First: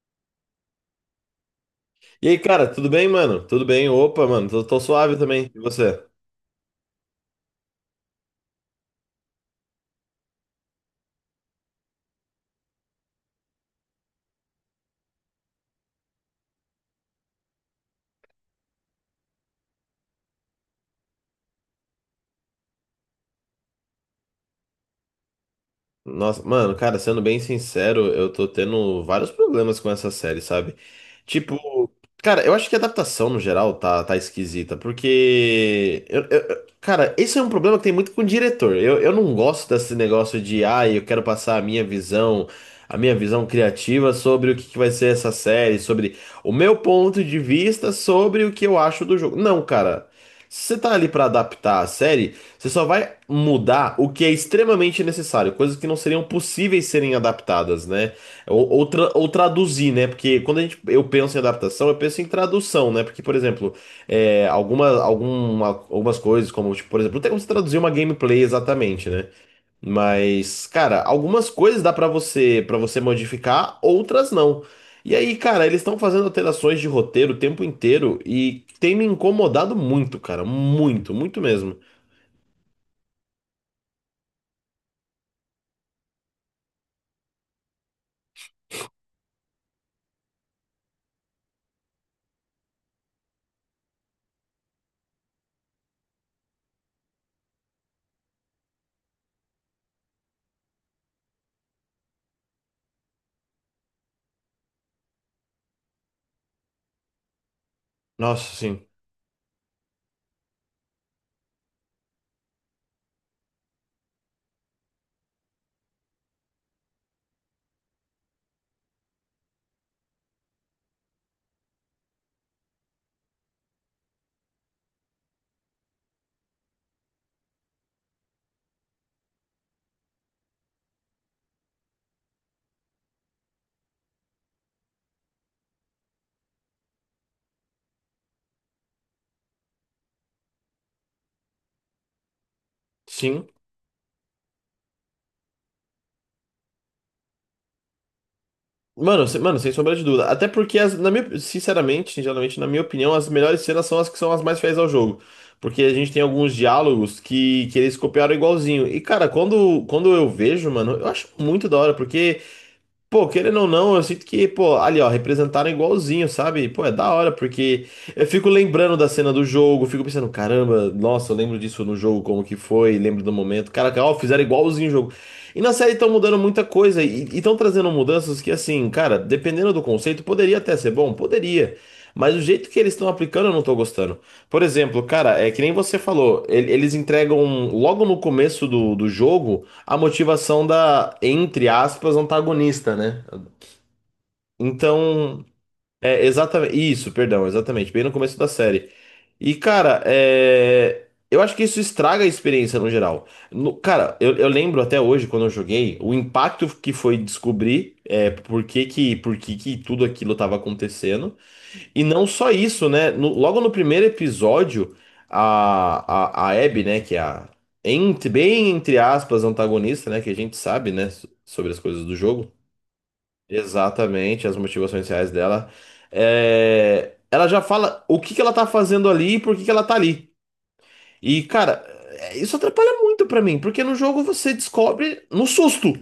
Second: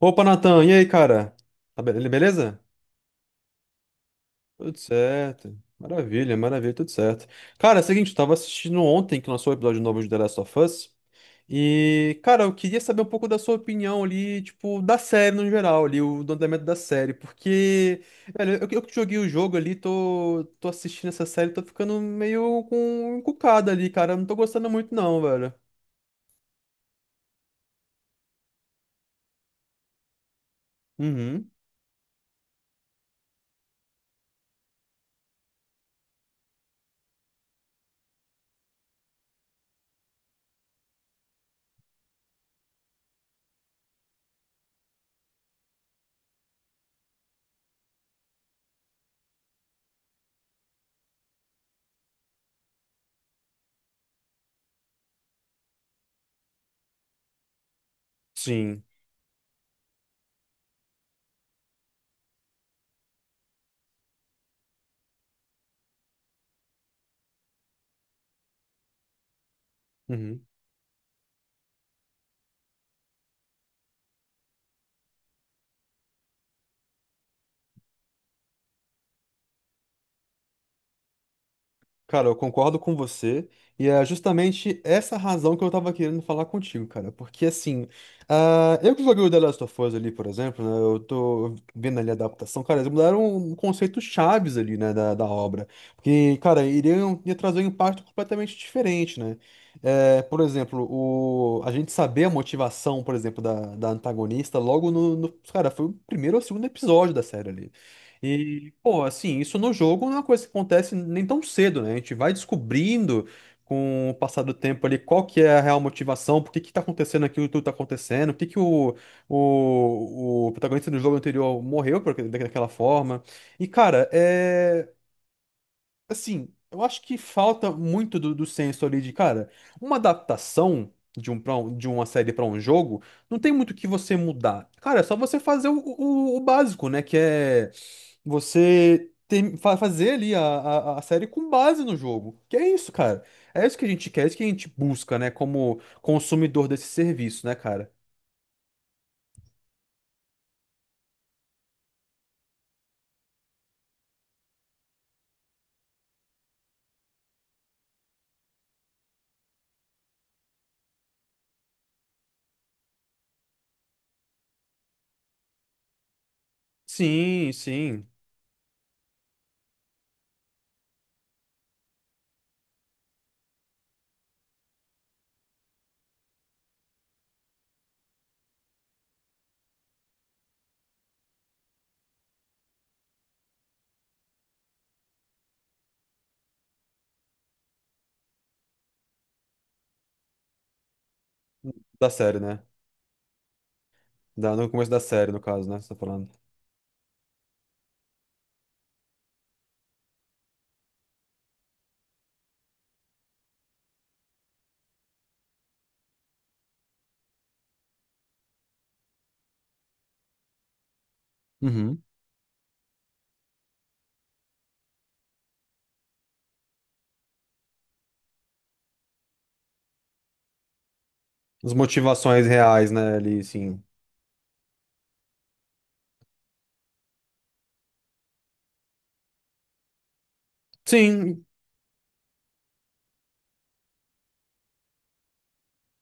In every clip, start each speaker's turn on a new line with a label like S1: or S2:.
S1: Opa, Natan, e aí, cara? Tá be-
S2: E aí,
S1: beleza?
S2: cara, tudo bem, mano? Tudo bem? Opa, mano, tô,
S1: Tudo
S2: tô suave também.
S1: certo.
S2: E você?
S1: Maravilha, maravilha, tudo certo. Cara, é o seguinte, eu tava assistindo ontem que lançou o episódio novo de The Last of Us. E, cara, eu queria saber um pouco da sua opinião ali, tipo, da série no geral, ali, o do andamento da série. Porque, velho, eu que joguei o jogo ali, tô assistindo essa série, tô ficando meio com encucada ali, cara. Eu não tô gostando muito, não, velho.
S2: Nossa, mano, cara, sendo bem sincero, eu tô tendo vários problemas com essa série, sabe?
S1: Uhum.
S2: Tipo, cara, eu acho que a adaptação no geral tá esquisita, porque. Eu- cara, esse é um problema que tem muito com o diretor. Eu não gosto desse negócio de, ah, eu quero passar a minha visão criativa sobre o que que vai ser essa série, sobre o meu ponto de vista sobre o que eu acho do jogo. Não, cara. Se você tá ali pra adaptar a série. Você só vai mudar o que é extremamente necessário, coisas que não seriam possíveis serem adaptadas, né? Ou,
S1: Sim.
S2: ou, tra- ou traduzir, né? Porque quando a gente, eu penso em adaptação, eu penso em tradução, né? Porque, por exemplo, é, algumas coisas, como, tipo, por exemplo, não tem como você traduzir uma gameplay exatamente, né?
S1: Uhum.
S2: Mas, cara, algumas coisas dá pra você modificar, outras não. E aí, cara, eles estão fazendo alterações de roteiro o tempo inteiro e tem me incomodado muito, cara, muito, muito mesmo.
S1: Cara, eu concordo com você, e é justamente essa razão que eu tava querendo falar contigo, cara. Porque assim, ah, eu que joguei o The Last of Us ali, por exemplo, né? Eu tô vendo ali a adaptação, cara, eles mudaram conceitos chaves ali, né, da obra. Porque, cara, iriam ia trazer um impacto completamente diferente, né? É, por exemplo, o, a gente saber a motivação, por exemplo, da antagonista logo no Cara, foi o primeiro ou segundo episódio da série ali.
S2: Nossa,
S1: E,
S2: sim.
S1: pô, assim, isso no jogo não é uma coisa que acontece nem tão cedo, né? A gente vai descobrindo com o passar do tempo ali qual que é a real motivação, por que que tá acontecendo aquilo que tudo tá acontecendo, por que que o protagonista do jogo anterior morreu por, daquela forma. E, cara, é. Assim, eu acho que falta muito do senso ali de, cara, uma adaptação de de uma série pra um jogo, não tem muito o que você mudar. Cara, é só você fazer o básico, né? Que é fazer ali a, a série com base no jogo. Que é isso, cara.
S2: Sim.
S1: É isso que a gente quer, é isso que a gente busca, né? Como consumidor desse serviço, né, cara?
S2: Mano, sem sombra de dúvida. Até porque, na minha, sinceramente, geralmente na minha opinião, as melhores cenas são as que são as mais fiéis ao jogo. Porque a gente tem alguns diálogos que eles copiaram igualzinho. E, cara, quando eu vejo, mano, eu acho muito da hora, porque. Pô, querendo ou não, eu sinto que, pô, ali, ó, representaram igualzinho, sabe? Pô, é da hora,
S1: Sim,
S2: porque
S1: sim.
S2: eu fico lembrando da cena do jogo, fico pensando, caramba, nossa, eu lembro disso no jogo, como que foi, lembro do momento. Caraca, ó, fizeram igualzinho o jogo. E na série estão mudando muita coisa, e estão trazendo mudanças que, assim, cara, dependendo do conceito, poderia até ser bom, poderia. Mas o jeito que eles estão aplicando, eu não tô gostando. Por exemplo, cara, é que nem você falou, eles entregam logo no começo do jogo a motivação da, entre
S1: Da
S2: aspas,
S1: série, né?
S2: antagonista, né?
S1: Da, no começo da série, no
S2: Então,
S1: caso, né? Você tá
S2: é
S1: falando.
S2: exatamente isso, perdão, exatamente, bem no começo da série. E, cara, é, eu acho que isso estraga a experiência no geral. Cara, eu lembro até hoje, quando eu joguei, o impacto que foi descobrir é, por que que tudo aquilo estava acontecendo.
S1: Uhum.
S2: E não só isso, né? Logo no primeiro episódio, a Abby, né, que é a, entre- bem entre aspas, antagonista, né, que a gente sabe, né, sobre
S1: As
S2: as coisas do
S1: motivações
S2: jogo,
S1: reais, né, ali, sim.
S2: exatamente, as motivações reais dela, é, ela já fala o que que ela tá fazendo ali e por que que ela tá ali. E,
S1: Sim,
S2: cara, é, isso atrapalha muito pra mim, porque no jogo você descobre no susto,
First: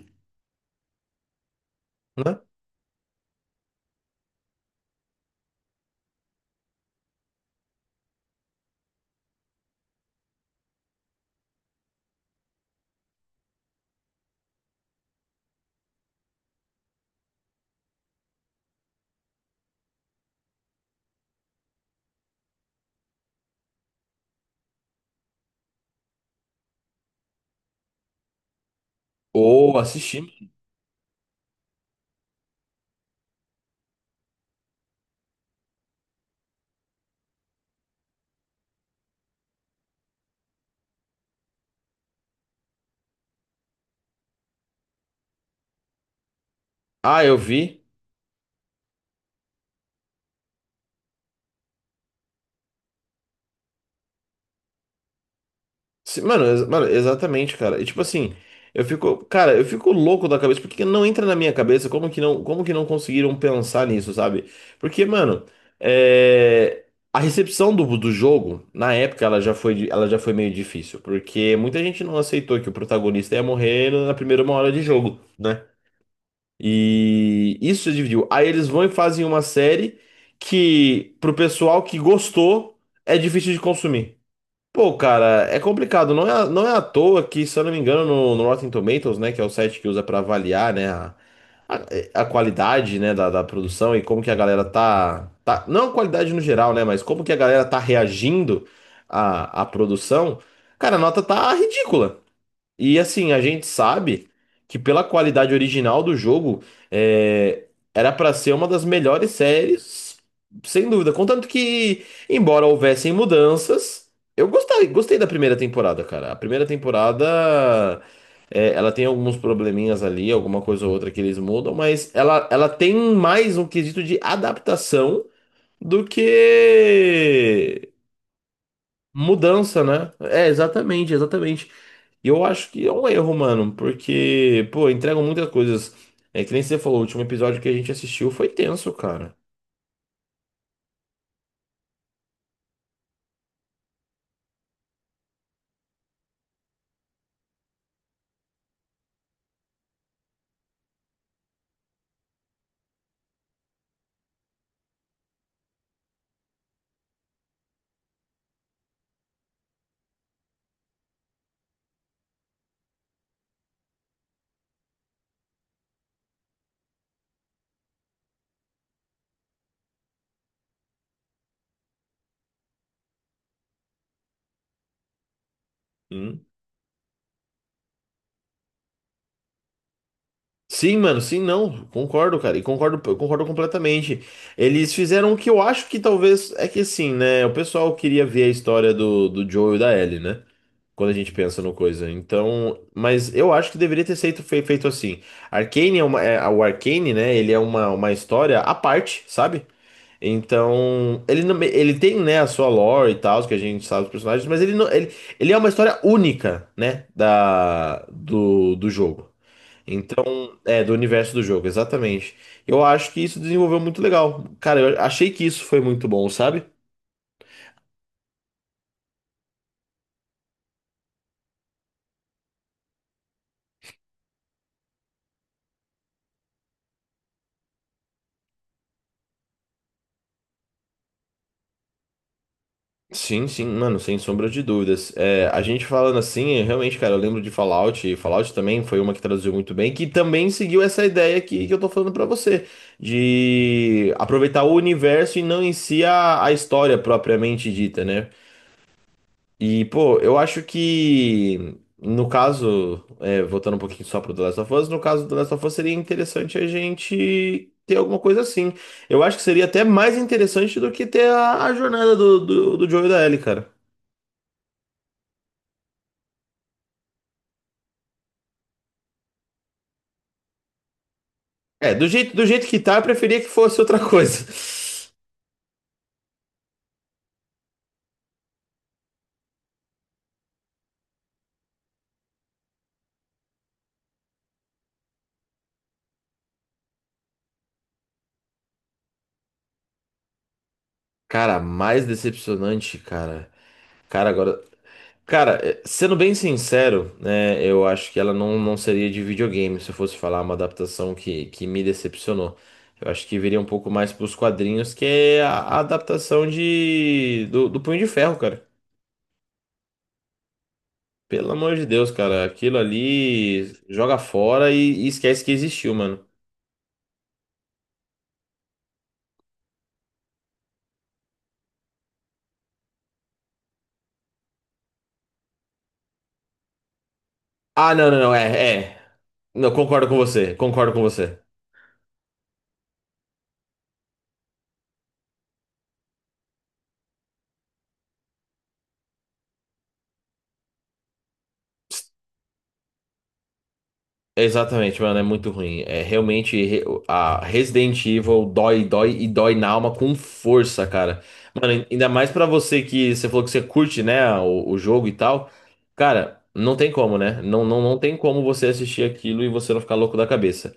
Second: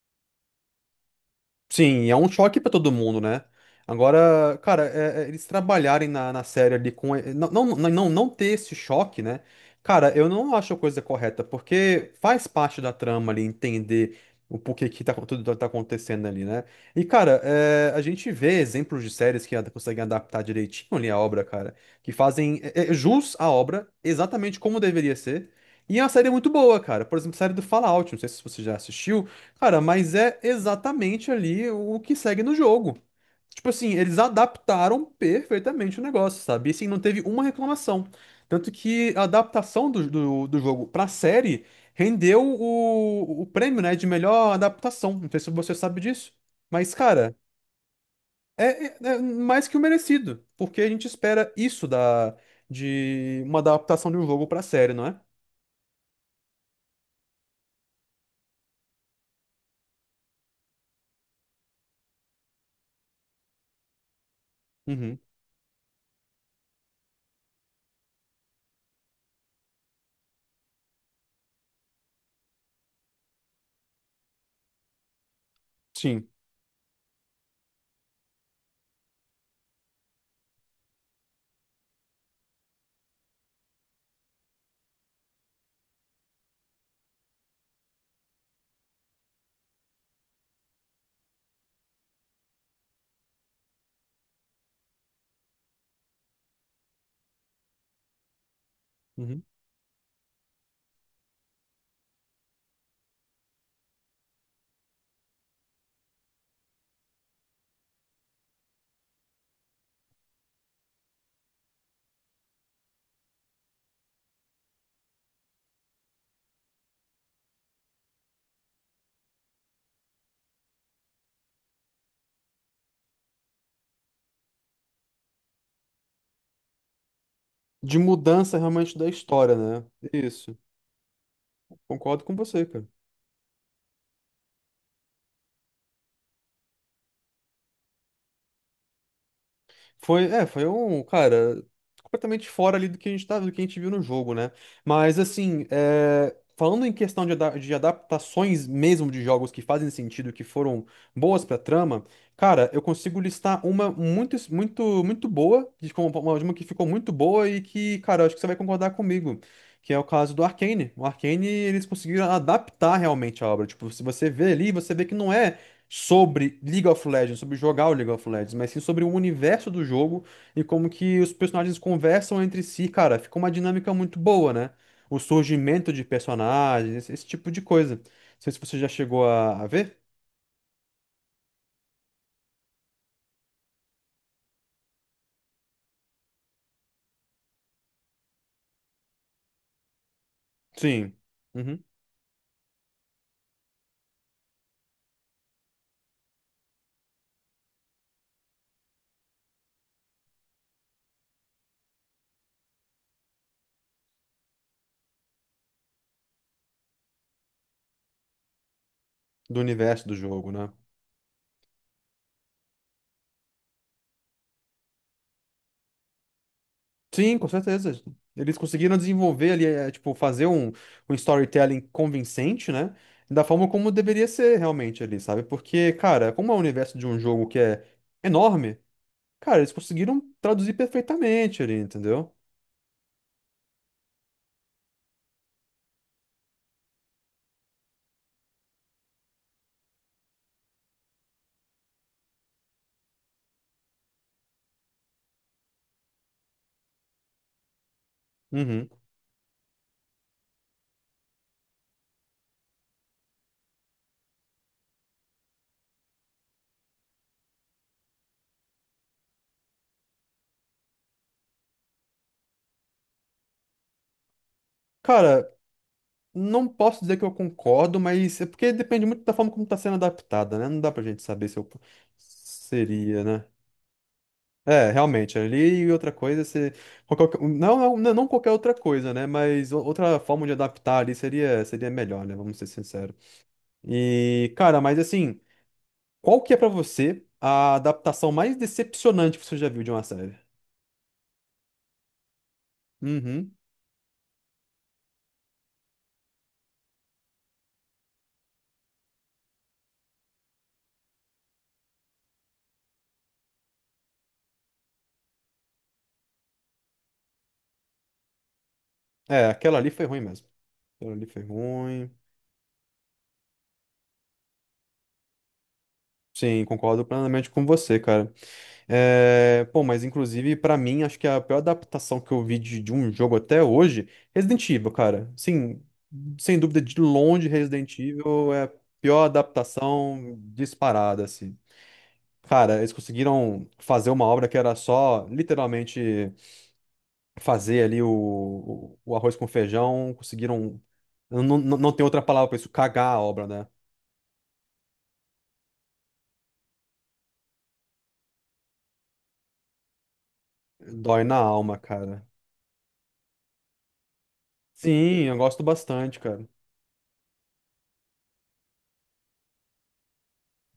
S1: sim, é um
S2: né?
S1: choque pra todo mundo, né? Agora, cara, é, eles trabalharem na, na série ali com. Não, não, não, não ter esse choque, né? Cara, eu não acho a coisa correta, porque faz parte da trama ali entender o porquê que tá, tudo tá acontecendo ali, né? E, cara, é, a gente vê exemplos de séries que conseguem adaptar direitinho ali a obra, cara, que fazem jus à obra exatamente como deveria ser. E é uma série muito boa, cara. Por exemplo, a série do Fallout, não sei se você já assistiu.
S2: Ou
S1: Cara, mas
S2: assistindo.
S1: é exatamente ali o que segue no jogo. Tipo assim, eles adaptaram perfeitamente o negócio, sabe? E assim, não teve uma reclamação. Tanto que a adaptação do jogo pra série rendeu o prêmio, né, de melhor adaptação. Não sei se você sabe disso. Mas,
S2: Ah,
S1: cara,
S2: eu vi.
S1: é mais que o merecido. Porque a gente espera isso da, de uma adaptação de um jogo pra série, não é?
S2: Sim, mano, exatamente, cara. E tipo assim, eu fico, cara, eu fico louco da cabeça, porque não entra na minha cabeça como que não conseguiram pensar nisso, sabe? Porque,
S1: Uhum.
S2: mano, é, a recepção do, do jogo, na época, ela já foi, ela já foi meio difícil, porque muita gente não aceitou que o protagonista ia morrer na primeira uma hora de jogo, né?
S1: Sim.
S2: E isso dividiu. Aí eles vão e fazem uma série que, pro pessoal que gostou, é difícil de consumir. Pô, cara, é complicado. Não é à toa que, se eu não me engano, no Rotten Tomatoes, né, que é o site que usa pra avaliar, né, a qualidade, né, da produção e como que a galera tá. Não a qualidade no geral, né, mas como que a galera tá reagindo
S1: Uhum.
S2: à produção, cara, a nota tá ridícula. E assim, a gente sabe que pela qualidade original do jogo, é, era pra ser uma das melhores séries, sem dúvida. Contanto que, embora houvessem mudanças, eu gostei, gostei da primeira temporada, cara. A primeira temporada, é, ela tem alguns probleminhas ali, alguma coisa ou outra que eles mudam, mas ela tem mais um quesito de adaptação do que
S1: De mudança realmente da história,
S2: Mudança,
S1: né?
S2: né? É,
S1: Isso.
S2: exatamente, exatamente.
S1: Concordo
S2: E
S1: com
S2: eu
S1: você,
S2: acho
S1: cara.
S2: que é um erro, mano, porque, pô, entregam muitas coisas. É que nem você falou, o último episódio que a gente assistiu foi tenso, cara.
S1: Foi, é, foi um, cara, completamente fora ali do que a gente tá, do que a gente viu no jogo, né? Mas assim, é, falando em questão de, de adaptações mesmo de jogos que fazem sentido, que foram boas pra trama, cara, eu consigo listar uma muito, muito, muito boa, de uma, de uma que ficou muito boa e que, cara, eu acho que você vai concordar comigo. Que é o caso do Arcane. O Arcane, eles conseguiram adaptar realmente a obra. Tipo, se você vê ali, você vê que não é sobre League of Legends, sobre jogar o League of Legends, mas sim sobre o universo do jogo e como que os personagens conversam entre si, cara, fica uma dinâmica muito boa, né? O surgimento de
S2: Hum.
S1: personagens, esse tipo de coisa. Não sei se você já chegou a ver.
S2: Sim, mano, sim, não, concordo, cara, e concordo, eu concordo completamente. Eles fizeram o que eu acho que talvez, é que assim, né, o pessoal queria ver a história do Joe e da Ellie, né? Quando a
S1: Sim.
S2: gente pensa no
S1: Uhum.
S2: coisa. Então, mas eu acho que deveria ter feito, feito assim. Arcane é uma, o Arcane, né? Ele é uma história à parte, sabe? Então, ele não, ele tem, né, a sua lore e tal, que a gente sabe os personagens, mas ele não, ele é uma história única, né, da, do jogo.
S1: Do universo do
S2: Então,
S1: jogo, né?
S2: é, do universo do jogo, exatamente. Eu acho que isso desenvolveu muito legal. Cara, eu achei que isso foi muito bom, sabe?
S1: Sim, com certeza. Eles conseguiram desenvolver ali, eh, tipo, fazer um, um storytelling convincente, né? Da forma como deveria ser realmente ali, sabe? Porque, cara, como é o universo de um jogo que é enorme, cara, eles conseguiram traduzir perfeitamente ali, entendeu?
S2: Sim, sim, mano, sem sombra de dúvidas. É, a gente falando assim, realmente, cara, eu lembro de Fallout, e Fallout também foi uma que traduziu muito bem, que também seguiu essa ideia que eu tô falando pra você, de aproveitar o universo e não em si a história propriamente dita, né?
S1: Uhum.
S2: E, pô, eu acho que, no caso, é, voltando um pouquinho só pro The Last of Us, no caso do The Last of Us seria interessante a gente ter alguma coisa assim. Eu acho que seria até mais interessante do que ter a jornada do Joel e da Ellie, cara.
S1: Cara, não posso dizer que eu concordo, mas é porque depende muito da forma como tá sendo adaptada, né? Não dá pra gente saber se eu
S2: É, do jeito que tá, eu
S1: seria,
S2: preferia
S1: né?
S2: que fosse outra coisa.
S1: É, realmente, ali e outra coisa, se... não, não, não qualquer outra coisa, né? Mas outra forma de adaptar ali seria, seria melhor, né? Vamos ser sinceros. E, cara, mas assim, qual que é pra você a adaptação mais decepcionante que você já viu de uma série?
S2: Cara, mais decepcionante, cara.
S1: Uhum.
S2: Cara, agora. Cara, eh, sendo bem sincero, né, eu acho que ela não, não seria de videogame se eu fosse falar uma adaptação que me decepcionou. Eu acho que viria um pouco mais pros quadrinhos, que é a adaptação de do Punho de Ferro, cara.
S1: É, aquela ali foi ruim mesmo. Aquilo ali foi
S2: Pelo amor de
S1: ruim.
S2: Deus, cara, aquilo ali joga fora e esquece que existiu, mano.
S1: Sim, concordo plenamente com você, cara. É, pô, mas inclusive, pra mim, acho que a pior adaptação que eu vi de um jogo até hoje, Resident Evil, cara. Sim, sem dúvida, de longe,
S2: Ah,
S1: Resident
S2: não,
S1: Evil é a
S2: é, é.
S1: pior
S2: Não, concordo com
S1: adaptação
S2: você, concordo com
S1: disparada,
S2: você.
S1: assim. Cara, eles conseguiram fazer uma obra que era só, literalmente, fazer ali o arroz com feijão, conseguiram. Não, não, não tem outra palavra pra isso, cagar a obra, né?
S2: Exatamente, mano, é muito ruim. É realmente a Resident Evil dói, dói e dói na alma com força, cara.
S1: Dói na alma,
S2: Mano, ainda
S1: cara.
S2: mais pra você que você falou que você curte, né, o jogo e
S1: Sim, eu
S2: tal.
S1: gosto bastante,
S2: Cara,
S1: cara.
S2: não tem como, né? Não tem como você assistir aquilo e você não ficar louco da cabeça.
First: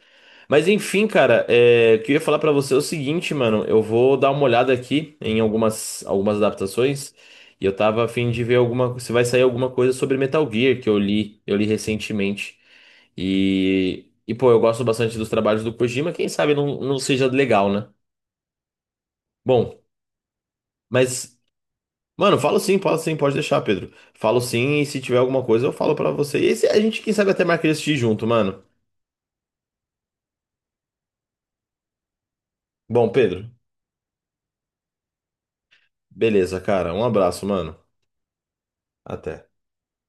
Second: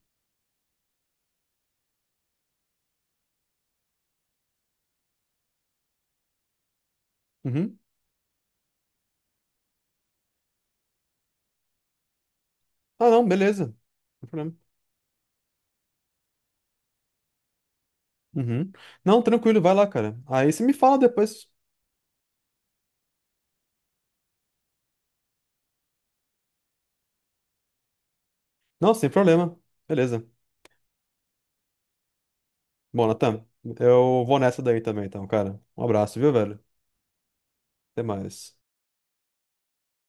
S2: Mas enfim, cara, é, o que eu ia falar pra você é o seguinte, mano. Eu vou dar uma olhada aqui em algumas adaptações e eu
S1: Uhum.
S2: tava a fim de ver alguma, se vai sair alguma coisa sobre Metal Gear que eu li recentemente.
S1: Ah, não, beleza.
S2: E,
S1: Não
S2: e pô,
S1: problema.
S2: eu gosto bastante dos trabalhos do Kojima, quem sabe não seja legal, né?
S1: Uhum. Não, tranquilo, vai
S2: Bom,
S1: lá, cara. Aí você me fala
S2: mas,
S1: depois.
S2: mano, falo sim, pode deixar, Pedro. Falo sim, e se tiver alguma coisa, eu falo pra você. A gente, quem sabe, até marca de assistir junto, mano.
S1: Não, sem problema. Beleza. Bom,
S2: Bom,
S1: Natan,
S2: Pedro,
S1: eu vou nessa daí também, então, cara. Um abraço, viu, velho?
S2: beleza, cara. Um abraço, mano.
S1: Até mais.
S2: Até.